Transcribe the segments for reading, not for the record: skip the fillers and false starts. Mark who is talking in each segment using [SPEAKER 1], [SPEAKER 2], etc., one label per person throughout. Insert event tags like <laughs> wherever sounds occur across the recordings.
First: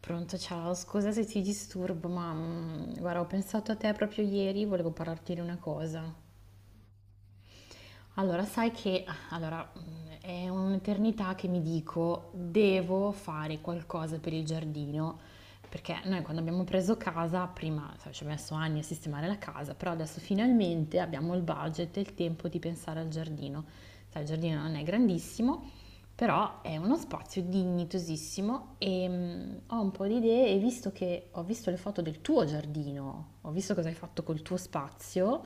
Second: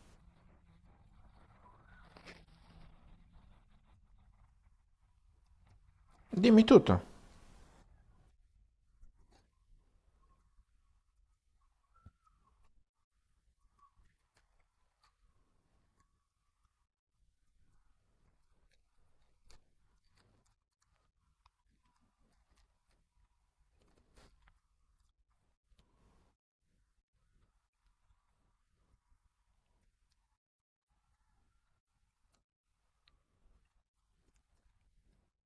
[SPEAKER 1] Pronto, ciao, scusa se ti disturbo, ma guarda, ho pensato a te proprio ieri, volevo parlarti di una cosa.
[SPEAKER 2] Dimmi tutto.
[SPEAKER 1] Allora, sai che allora, è un'eternità che mi dico: "Devo fare qualcosa per il giardino", perché noi quando abbiamo preso casa prima, sai, ci ho messo anni a sistemare la casa, però adesso finalmente abbiamo il budget e il tempo di pensare al giardino. Sai, il giardino non è grandissimo, però è uno spazio dignitosissimo, ho un po' di idee e visto che ho visto le foto del tuo giardino, ho visto cosa hai fatto col tuo spazio,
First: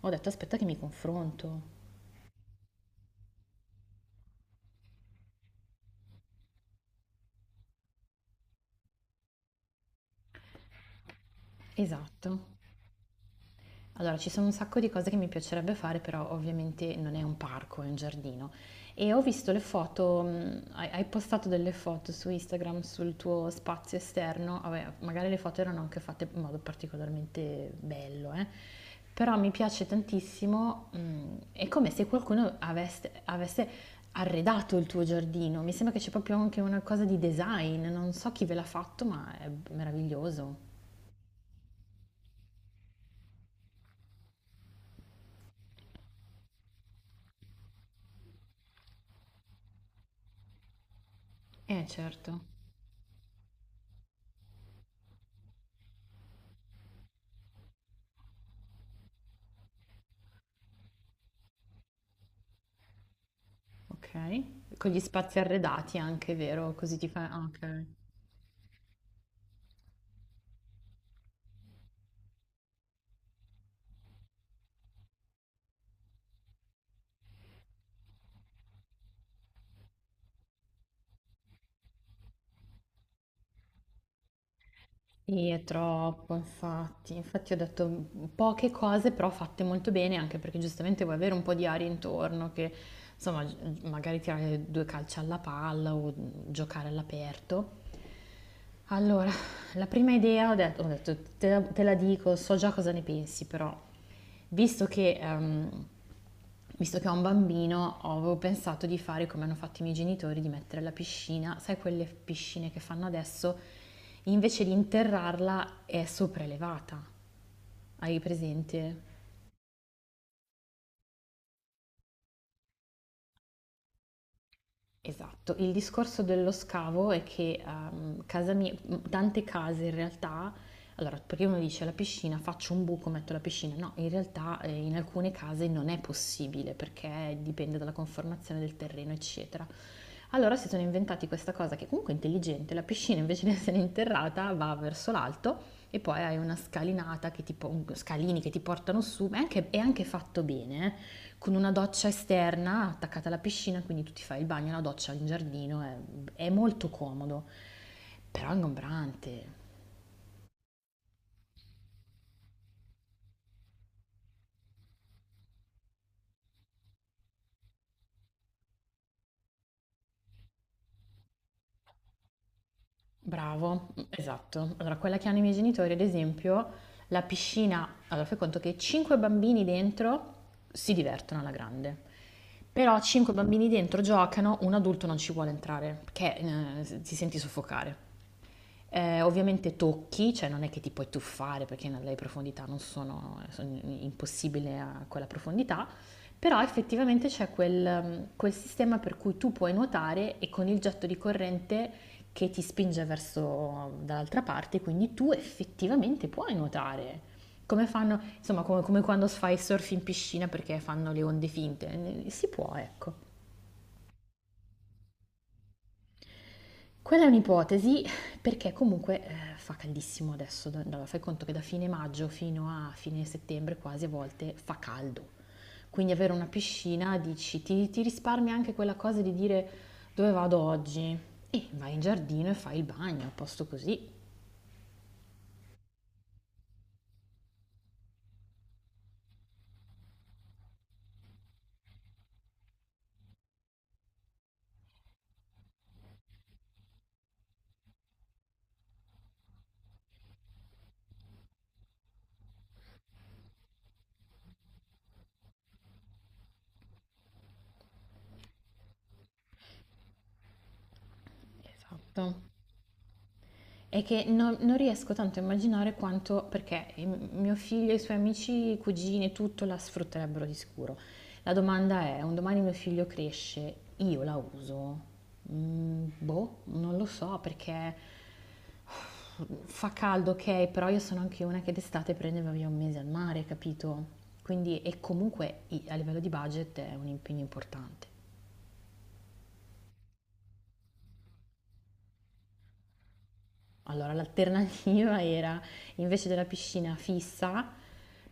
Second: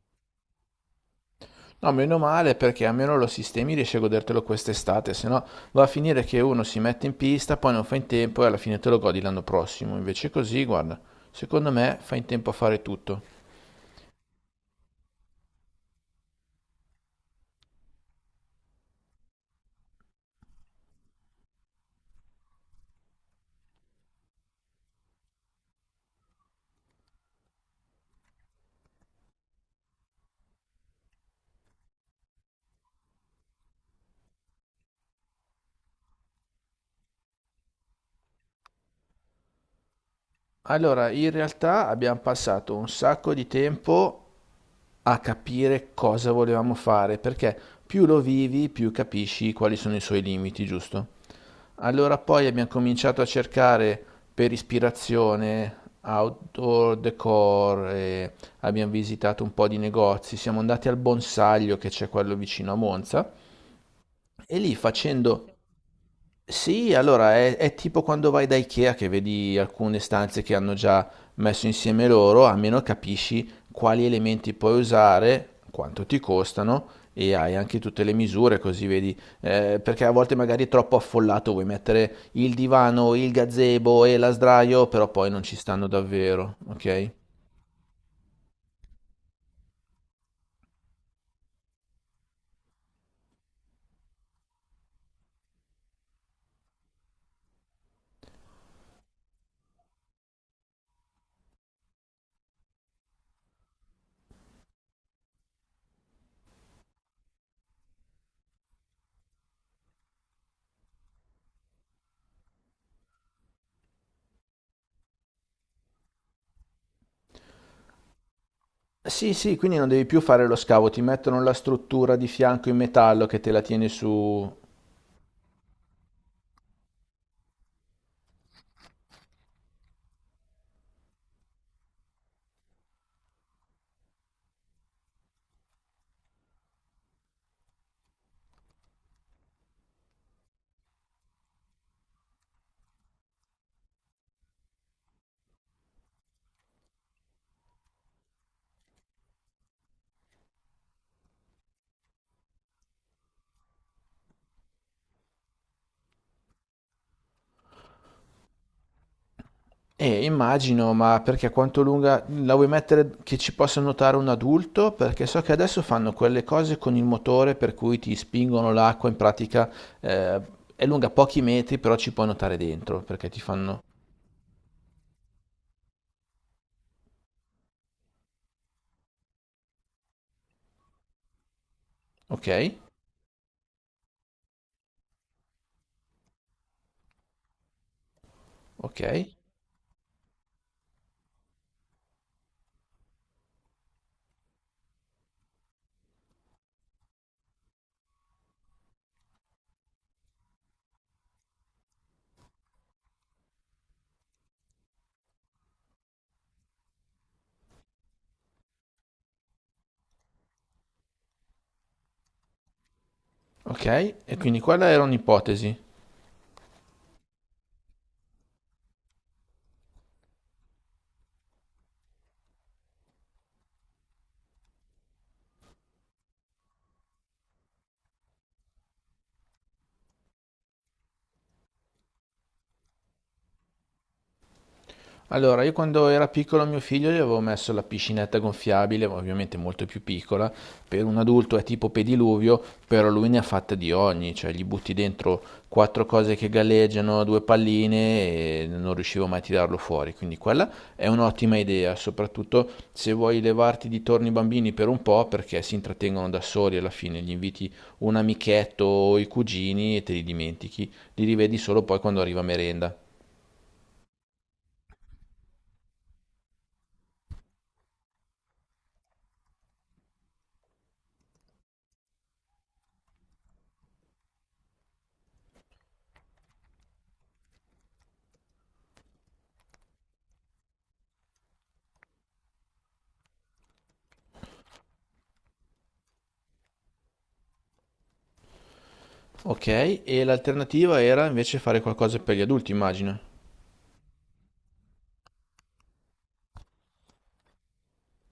[SPEAKER 1] ho detto: "Aspetta che mi confronto".
[SPEAKER 2] No, meno male perché almeno lo sistemi riesci a godertelo quest'estate, se no va a finire che uno si mette in pista, poi non fa in tempo e alla fine te lo godi l'anno prossimo. Invece così, guarda, secondo me fa in
[SPEAKER 1] Esatto.
[SPEAKER 2] tempo a fare tutto.
[SPEAKER 1] Allora, ci sono un sacco di cose che mi piacerebbe fare, però ovviamente non è un parco, è un giardino. E ho visto le foto, hai postato delle foto su Instagram sul tuo spazio esterno, vabbè, magari le foto erano anche fatte in modo particolarmente bello, eh. Però mi piace tantissimo, è come se qualcuno avesse arredato il tuo giardino, mi sembra che c'è proprio anche una cosa di design, non so chi ve l'ha fatto, ma è meraviglioso.
[SPEAKER 2] Allora, in realtà abbiamo passato un sacco di tempo a capire cosa volevamo fare, perché più lo vivi, più capisci quali sono i suoi limiti, giusto? Allora
[SPEAKER 1] Certo.
[SPEAKER 2] poi abbiamo cominciato a cercare per ispirazione outdoor decor, e abbiamo visitato un po' di negozi, siamo andati al Bonsaglio che c'è quello vicino a Monza e lì
[SPEAKER 1] Ok. Con gli spazi arredati anche, vero?
[SPEAKER 2] Sì,
[SPEAKER 1] Così ti fa,
[SPEAKER 2] allora
[SPEAKER 1] ah,
[SPEAKER 2] è
[SPEAKER 1] ok.
[SPEAKER 2] tipo quando vai da Ikea che vedi alcune stanze che hanno già messo insieme loro, almeno capisci quali elementi puoi usare, quanto ti costano e hai anche tutte le misure così vedi, perché a volte magari è troppo affollato, vuoi mettere il divano, il gazebo e la sdraio, però poi non
[SPEAKER 1] Sì,
[SPEAKER 2] ci
[SPEAKER 1] è
[SPEAKER 2] stanno
[SPEAKER 1] troppo,
[SPEAKER 2] davvero, ok?
[SPEAKER 1] infatti. Infatti ho detto poche cose, però fatte molto bene, anche perché giustamente vuoi avere un po' di aria intorno, che insomma, magari tirare due calci alla palla o giocare all'aperto. Allora, la prima idea ho detto, te la dico, so già cosa ne pensi, però visto che, ehm, visto che ho un bambino, avevo pensato di fare come hanno fatto i miei genitori, di mettere la piscina, sai quelle piscine che fanno adesso, invece di interrarla è sopraelevata, hai presente?
[SPEAKER 2] Sì, sì, quindi non devi più fare lo scavo, ti mettono la struttura di fianco in metallo che te la tiene su.
[SPEAKER 1] Esatto, il discorso dello scavo è che casa mia, tante case in realtà, allora perché uno dice la piscina, faccio un buco, metto la piscina, no, in realtà in alcune case non è possibile perché dipende dalla conformazione del terreno, eccetera. Allora si sono inventati questa cosa che comunque è intelligente, la piscina invece di essere interrata va verso l'alto e poi hai una scalinata che scalini che ti portano su, ma è anche fatto bene, con una doccia esterna attaccata alla piscina, quindi tu ti fai il bagno, la doccia in giardino, è molto comodo, però è ingombrante.
[SPEAKER 2] Immagino, ma perché quanto lunga la vuoi mettere che ci possa nuotare un adulto? Perché so che adesso fanno quelle cose con il motore per cui ti spingono l'acqua, in pratica eh, è lunga pochi metri, però ci puoi nuotare dentro, perché ti
[SPEAKER 1] Bravo, esatto. Allora, quella che hanno i miei genitori, ad esempio, la piscina, allora fai conto che 5 bambini dentro si divertono alla grande,
[SPEAKER 2] Ok,
[SPEAKER 1] però 5 bambini dentro giocano, un adulto non ci vuole entrare perché ti senti soffocare.
[SPEAKER 2] ok,
[SPEAKER 1] Ovviamente tocchi, cioè non è che ti puoi tuffare perché le profondità non sono, sono impossibile a quella profondità, però effettivamente c'è quel sistema per cui tu puoi nuotare e con il getto di corrente che ti spinge verso dall'altra parte, quindi tu effettivamente puoi nuotare. Come fanno, insomma, come quando fai surf in piscina perché fanno le onde finte, si può, ecco.
[SPEAKER 2] ok, e quindi quella era un'ipotesi.
[SPEAKER 1] Quella è un'ipotesi perché comunque fa caldissimo adesso, fai conto che da fine maggio fino a fine settembre quasi a volte fa caldo. Quindi avere una piscina dici, ti risparmia anche quella cosa di dire dove vado oggi e vai in giardino e fai il bagno, a posto così.
[SPEAKER 2] Allora, io quando era piccolo a mio figlio gli avevo messo la piscinetta gonfiabile, ovviamente molto più piccola, per un adulto è tipo pediluvio, però lui ne ha fatta di ogni, cioè gli butti dentro quattro cose che galleggiano, due palline e non riuscivo mai a tirarlo fuori, quindi quella è un'ottima idea, soprattutto se vuoi levarti di torno i bambini per un po' perché si intrattengono da soli alla fine, gli inviti un amichetto o i cugini e te li dimentichi, li rivedi solo poi quando
[SPEAKER 1] Esatto.
[SPEAKER 2] arriva merenda.
[SPEAKER 1] È che non riesco tanto a immaginare quanto, perché mio figlio e i suoi amici, i cugini, tutto la sfrutterebbero di sicuro. La domanda è, un domani mio figlio cresce, io la uso? Boh, non lo so perché fa caldo, ok, però io sono anche una che d'estate prendeva via un mese al mare, capito? Quindi, e comunque a livello di budget è un impegno importante.
[SPEAKER 2] Ok, e l'alternativa era invece fare qualcosa per gli adulti, immagino.
[SPEAKER 1] Allora, l'alternativa <laughs> era invece della piscina fissa,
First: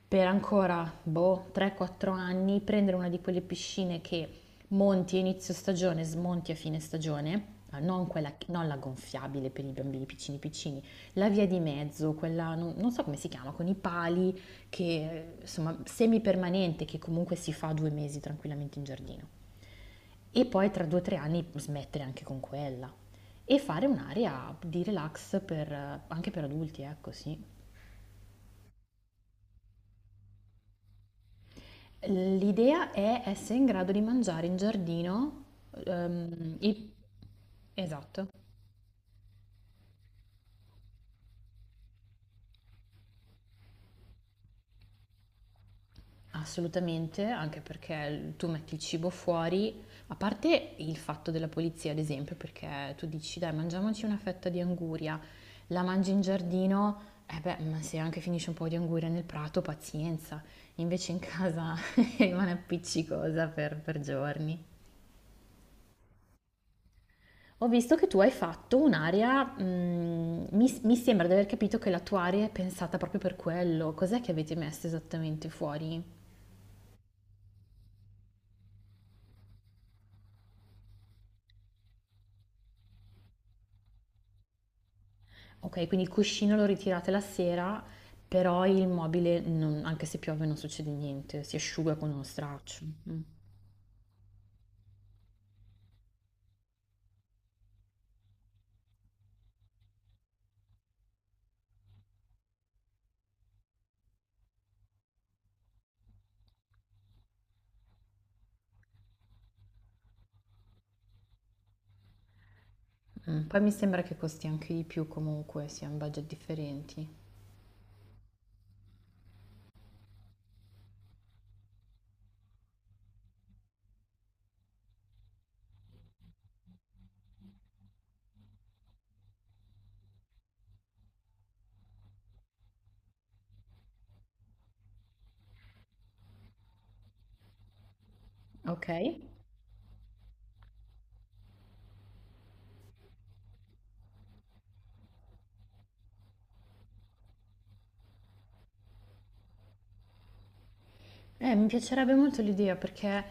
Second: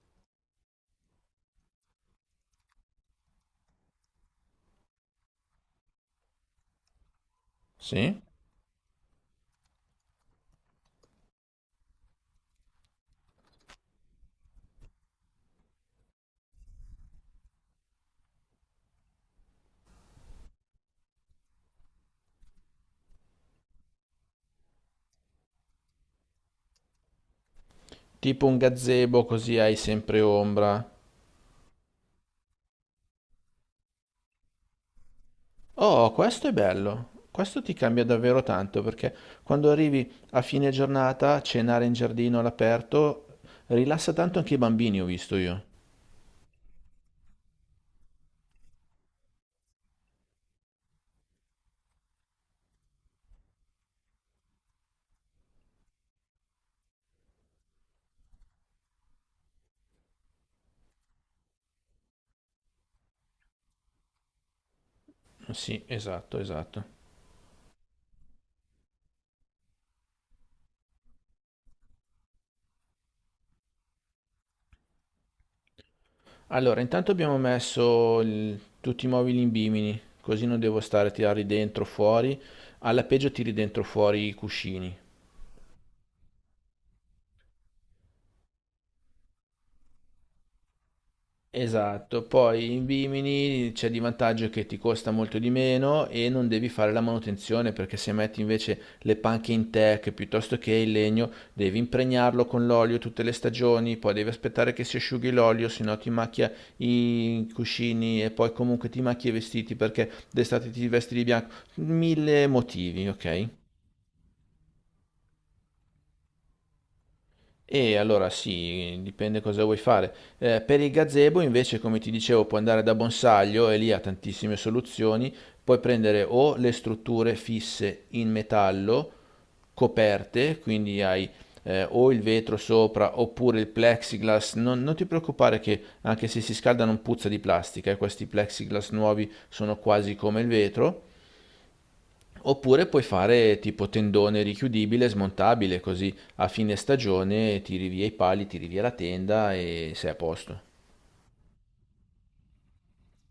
[SPEAKER 1] per ancora boh, 3-4 anni, prendere una di quelle piscine che monti a inizio stagione, smonti a fine stagione, non,
[SPEAKER 2] Sì?
[SPEAKER 1] quella, non la gonfiabile per i bambini piccini piccini, la via di mezzo, quella non so come si chiama, con i pali, che insomma semipermanente, che comunque si fa 2 mesi tranquillamente in giardino e poi tra 2 o 3 anni smettere anche con quella e fare un'area di relax anche per adulti, ecco sì.
[SPEAKER 2] Tipo un gazebo così hai sempre ombra.
[SPEAKER 1] L'idea è essere in grado di mangiare in giardino,
[SPEAKER 2] Oh, questo è
[SPEAKER 1] ehm, i-
[SPEAKER 2] bello. Questo ti cambia
[SPEAKER 1] esatto.
[SPEAKER 2] davvero tanto perché quando arrivi a fine giornata, cenare in giardino all'aperto, rilassa tanto anche i bambini, ho visto io.
[SPEAKER 1] Assolutamente, anche perché tu metti il cibo fuori, a parte il fatto della polizia, ad esempio, perché tu dici, dai, mangiamoci una fetta di anguria, la mangi in giardino, e beh, ma se anche finisce un po' di anguria nel prato, pazienza, invece in casa <laughs> rimane appiccicosa per giorni.
[SPEAKER 2] Sì, esatto, esatto.
[SPEAKER 1] Ho visto che tu hai fatto un'area, mi sembra di aver capito che la tua area è pensata proprio per quello, cos'è che avete messo esattamente fuori?
[SPEAKER 2] Allora, intanto abbiamo messo tutti i mobili in bimini, così non devo stare a tirarli dentro, fuori. Alla peggio tiri dentro fuori i cuscini.
[SPEAKER 1] Okay, quindi il cuscino lo ritirate la sera, però il mobile non anche se piove non succede niente, si asciuga con
[SPEAKER 2] Esatto,
[SPEAKER 1] uno
[SPEAKER 2] poi in
[SPEAKER 1] straccio.
[SPEAKER 2] Bimini c'è di vantaggio che ti costa molto di meno e non devi fare la manutenzione perché se metti invece le panche in teak piuttosto che il legno devi impregnarlo con l'olio tutte le stagioni, poi devi aspettare che si asciughi l'olio, se no ti macchia i cuscini e poi comunque ti macchia i vestiti perché d'estate ti vesti di bianco, mille motivi, ok?
[SPEAKER 1] Poi mi sembra che costi anche di più comunque, sia in budget differenti.
[SPEAKER 2] E allora sì, dipende cosa vuoi fare. Per il gazebo invece, come ti dicevo, puoi andare da Bonsaglio e lì ha tantissime soluzioni. Puoi prendere o le strutture fisse in metallo, coperte, quindi hai o il vetro sopra oppure il plexiglass. Non ti preoccupare che anche se si scalda non puzza di plastica, questi plexiglass
[SPEAKER 1] Okay.
[SPEAKER 2] nuovi sono quasi come il vetro. Oppure puoi fare tipo tendone richiudibile, smontabile, così a fine stagione tiri via i pali, tiri via la tenda e sei a posto.
[SPEAKER 1] Mi piacerebbe molto l'idea perché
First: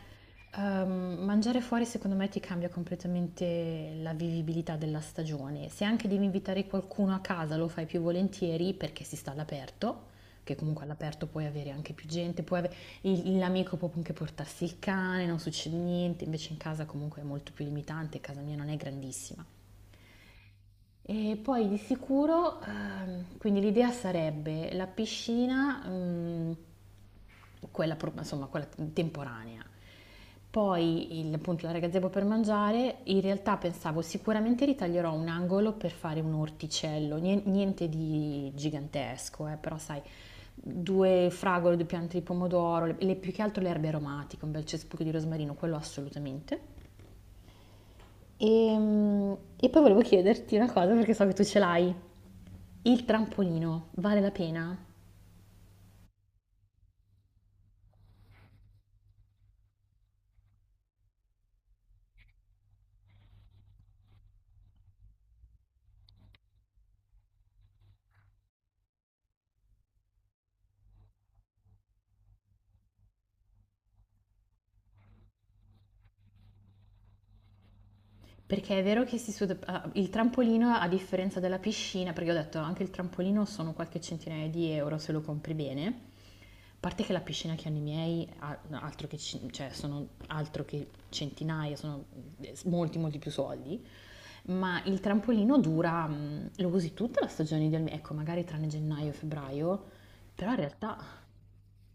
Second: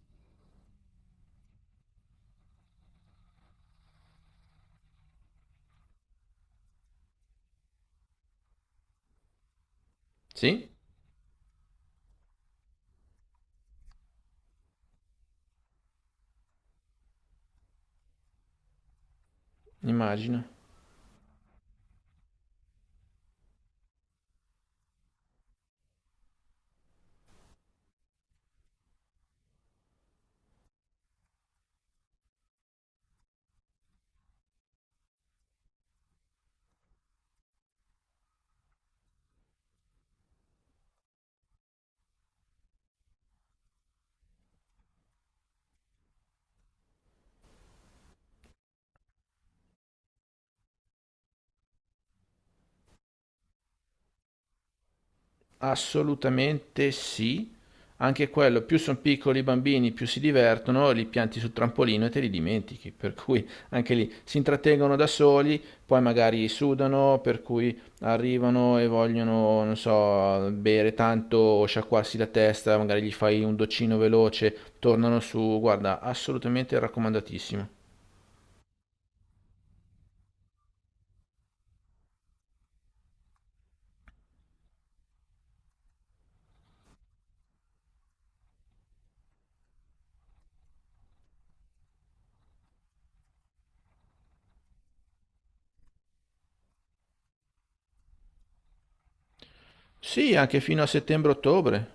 [SPEAKER 1] mangiare fuori secondo me ti cambia completamente la vivibilità della stagione. Se anche devi invitare qualcuno a casa lo fai più volentieri perché si sta all'aperto, che
[SPEAKER 2] Sì?
[SPEAKER 1] comunque all'aperto puoi avere anche più gente, l'amico può anche portarsi il cane, non succede niente, invece in casa comunque è molto più limitante, casa mia non è grandissima.
[SPEAKER 2] Immagino.
[SPEAKER 1] E poi di sicuro, quindi l'idea sarebbe la piscina, quella, insomma, quella temporanea. Poi il, appunto l'area gazebo per mangiare, in realtà pensavo sicuramente ritaglierò un angolo per fare un orticello, niente di gigantesco, però sai, due fragole, due piante di pomodoro, più che altro le erbe aromatiche, un bel cespuglio di rosmarino, quello assolutamente. E, mm, e poi volevo chiederti una cosa perché so che tu ce l'hai. Il trampolino vale la pena?
[SPEAKER 2] Assolutamente sì. Anche quello, più sono piccoli i bambini, più si divertono, li pianti sul trampolino e te li dimentichi, per cui anche lì si intrattengono da soli, poi magari sudano, per cui arrivano e vogliono, non so, bere tanto o sciacquarsi la testa, magari gli fai un doccino veloce, tornano su, guarda, assolutamente raccomandatissimo.
[SPEAKER 1] Perché è vero che si suda, il trampolino, a differenza della piscina, perché ho detto anche il trampolino sono qualche centinaia di euro se lo compri bene. A parte che la piscina che hanno i miei, altro che, cioè, sono altro che centinaia, sono molti più soldi. Ma il trampolino dura, lo usi tutta la stagione del mese, ecco, magari tranne gennaio e febbraio,
[SPEAKER 2] Sì,
[SPEAKER 1] però in
[SPEAKER 2] anche fino a
[SPEAKER 1] realtà,
[SPEAKER 2] settembre-ottobre.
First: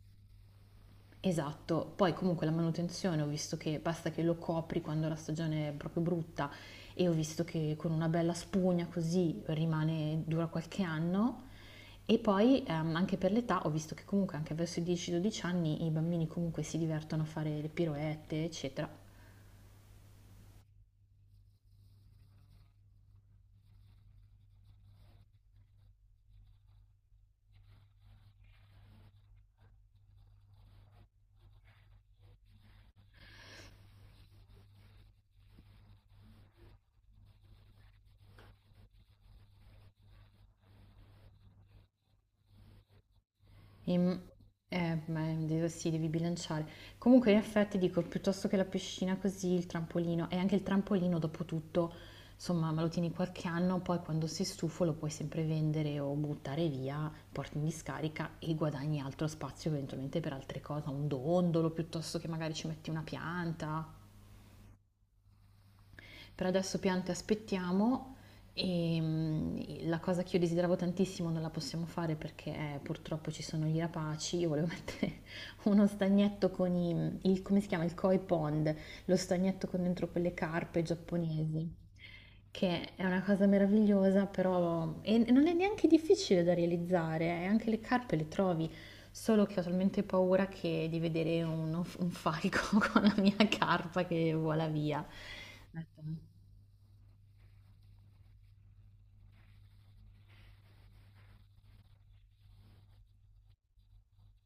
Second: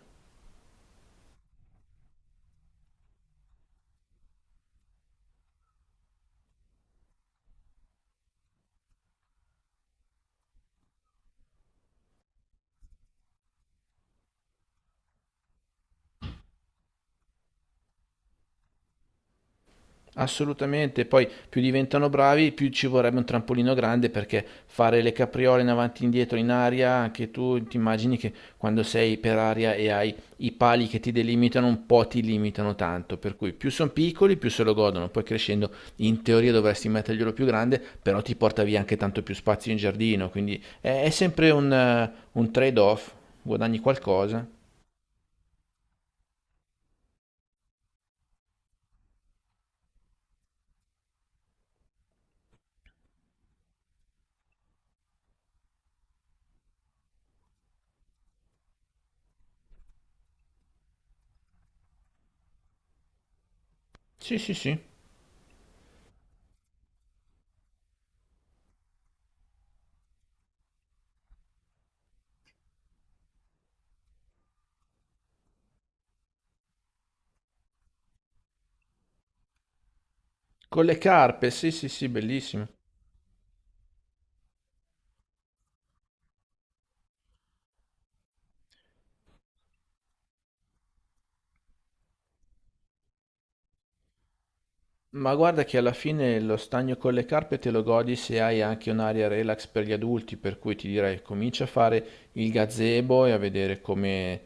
[SPEAKER 1] esatto, poi comunque la manutenzione ho visto che basta che lo copri quando la stagione è proprio brutta e ho visto che con una bella spugna così rimane, dura qualche anno e poi anche per l'età ho visto che comunque anche verso i 10-12 anni i bambini comunque si divertono a fare le piroette, eccetera.
[SPEAKER 2] Assolutamente, poi più diventano bravi, più ci vorrebbe un trampolino grande perché fare le capriole in avanti e indietro in aria, anche tu ti immagini che quando sei per aria e hai i pali che ti delimitano un po' ti limitano tanto, per cui più sono piccoli più se lo godono, poi crescendo in teoria dovresti metterglielo più grande, però ti porta via anche tanto più spazio in giardino, quindi è sempre un trade-off, guadagni
[SPEAKER 1] Ehm,
[SPEAKER 2] qualcosa.
[SPEAKER 1] beh, sì, devi bilanciare. Comunque, in effetti, dico, piuttosto che la piscina così, il trampolino, e anche il trampolino, dopo tutto, insomma, me lo tieni qualche anno, poi quando sei stufo lo puoi sempre vendere o buttare via, porti in discarica e guadagni altro spazio eventualmente per altre cose, un dondolo, piuttosto che magari ci metti una pianta.
[SPEAKER 2] Sì, sì, sì.
[SPEAKER 1] Per adesso piante aspettiamo e la cosa che io desideravo tantissimo non la possiamo fare perché purtroppo ci sono gli rapaci. Io volevo <laughs> mettere uno stagnetto con come si chiama? Il koi pond, lo stagnetto con dentro quelle carpe
[SPEAKER 2] Con le carpe,
[SPEAKER 1] giapponesi,
[SPEAKER 2] sì, sì, sì, bellissimo.
[SPEAKER 1] che è una cosa meravigliosa, però e non è neanche difficile da realizzare, anche le carpe le trovi, solo che ho talmente paura che di vedere un falco <laughs> con la mia carpa che vola via.
[SPEAKER 2] Ma guarda che alla fine lo stagno con le carpe te lo godi se hai anche un'area relax per gli adulti, per cui ti direi comincia a fare il gazebo e a vedere come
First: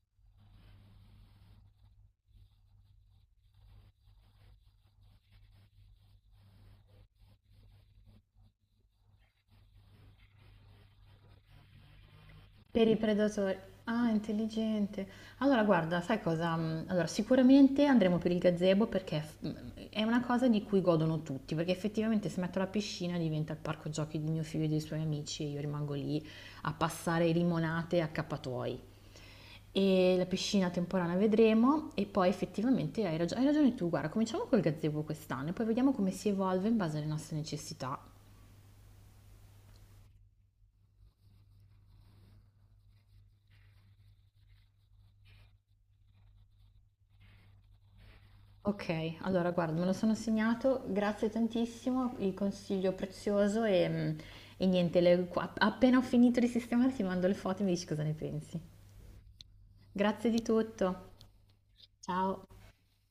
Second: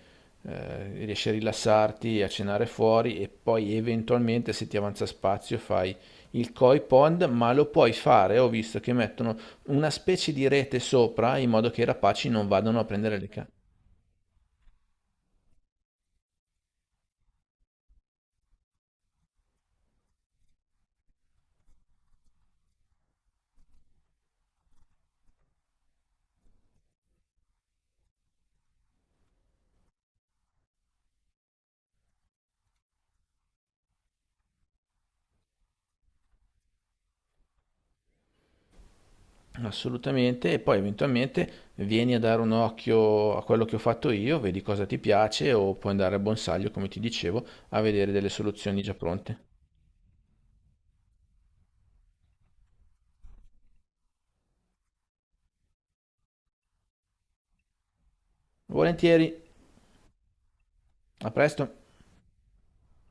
[SPEAKER 2] eh, riesci a rilassarti, a cenare fuori e poi eventualmente se ti avanza spazio fai il koi pond, ma lo puoi fare, ho visto che mettono una specie di rete sopra in modo che i rapaci non vadano a
[SPEAKER 1] Per i
[SPEAKER 2] prendere le carpe.
[SPEAKER 1] predatori. Ah, intelligente. Allora, guarda, sai cosa? Allora, sicuramente andremo per il gazebo perché è una cosa di cui godono tutti, perché effettivamente se metto la piscina diventa il parco giochi di mio figlio e dei suoi amici e io rimango lì a passare limonate a accappatoi. E la piscina temporanea vedremo e poi effettivamente hai ragione tu, guarda, cominciamo col gazebo quest'anno e poi vediamo come si evolve in base alle nostre necessità.
[SPEAKER 2] Assolutamente, e poi eventualmente vieni a dare un occhio a quello che ho fatto io, vedi cosa ti piace o puoi andare a Bonsaglio, come ti dicevo, a vedere delle soluzioni già
[SPEAKER 1] Ok,
[SPEAKER 2] pronte.
[SPEAKER 1] allora guarda, me lo sono segnato, grazie tantissimo, il consiglio prezioso e niente, appena ho finito di sistemare ti mando le foto e mi dici cosa ne pensi.
[SPEAKER 2] Volentieri,
[SPEAKER 1] Grazie di tutto,
[SPEAKER 2] a presto!
[SPEAKER 1] ciao!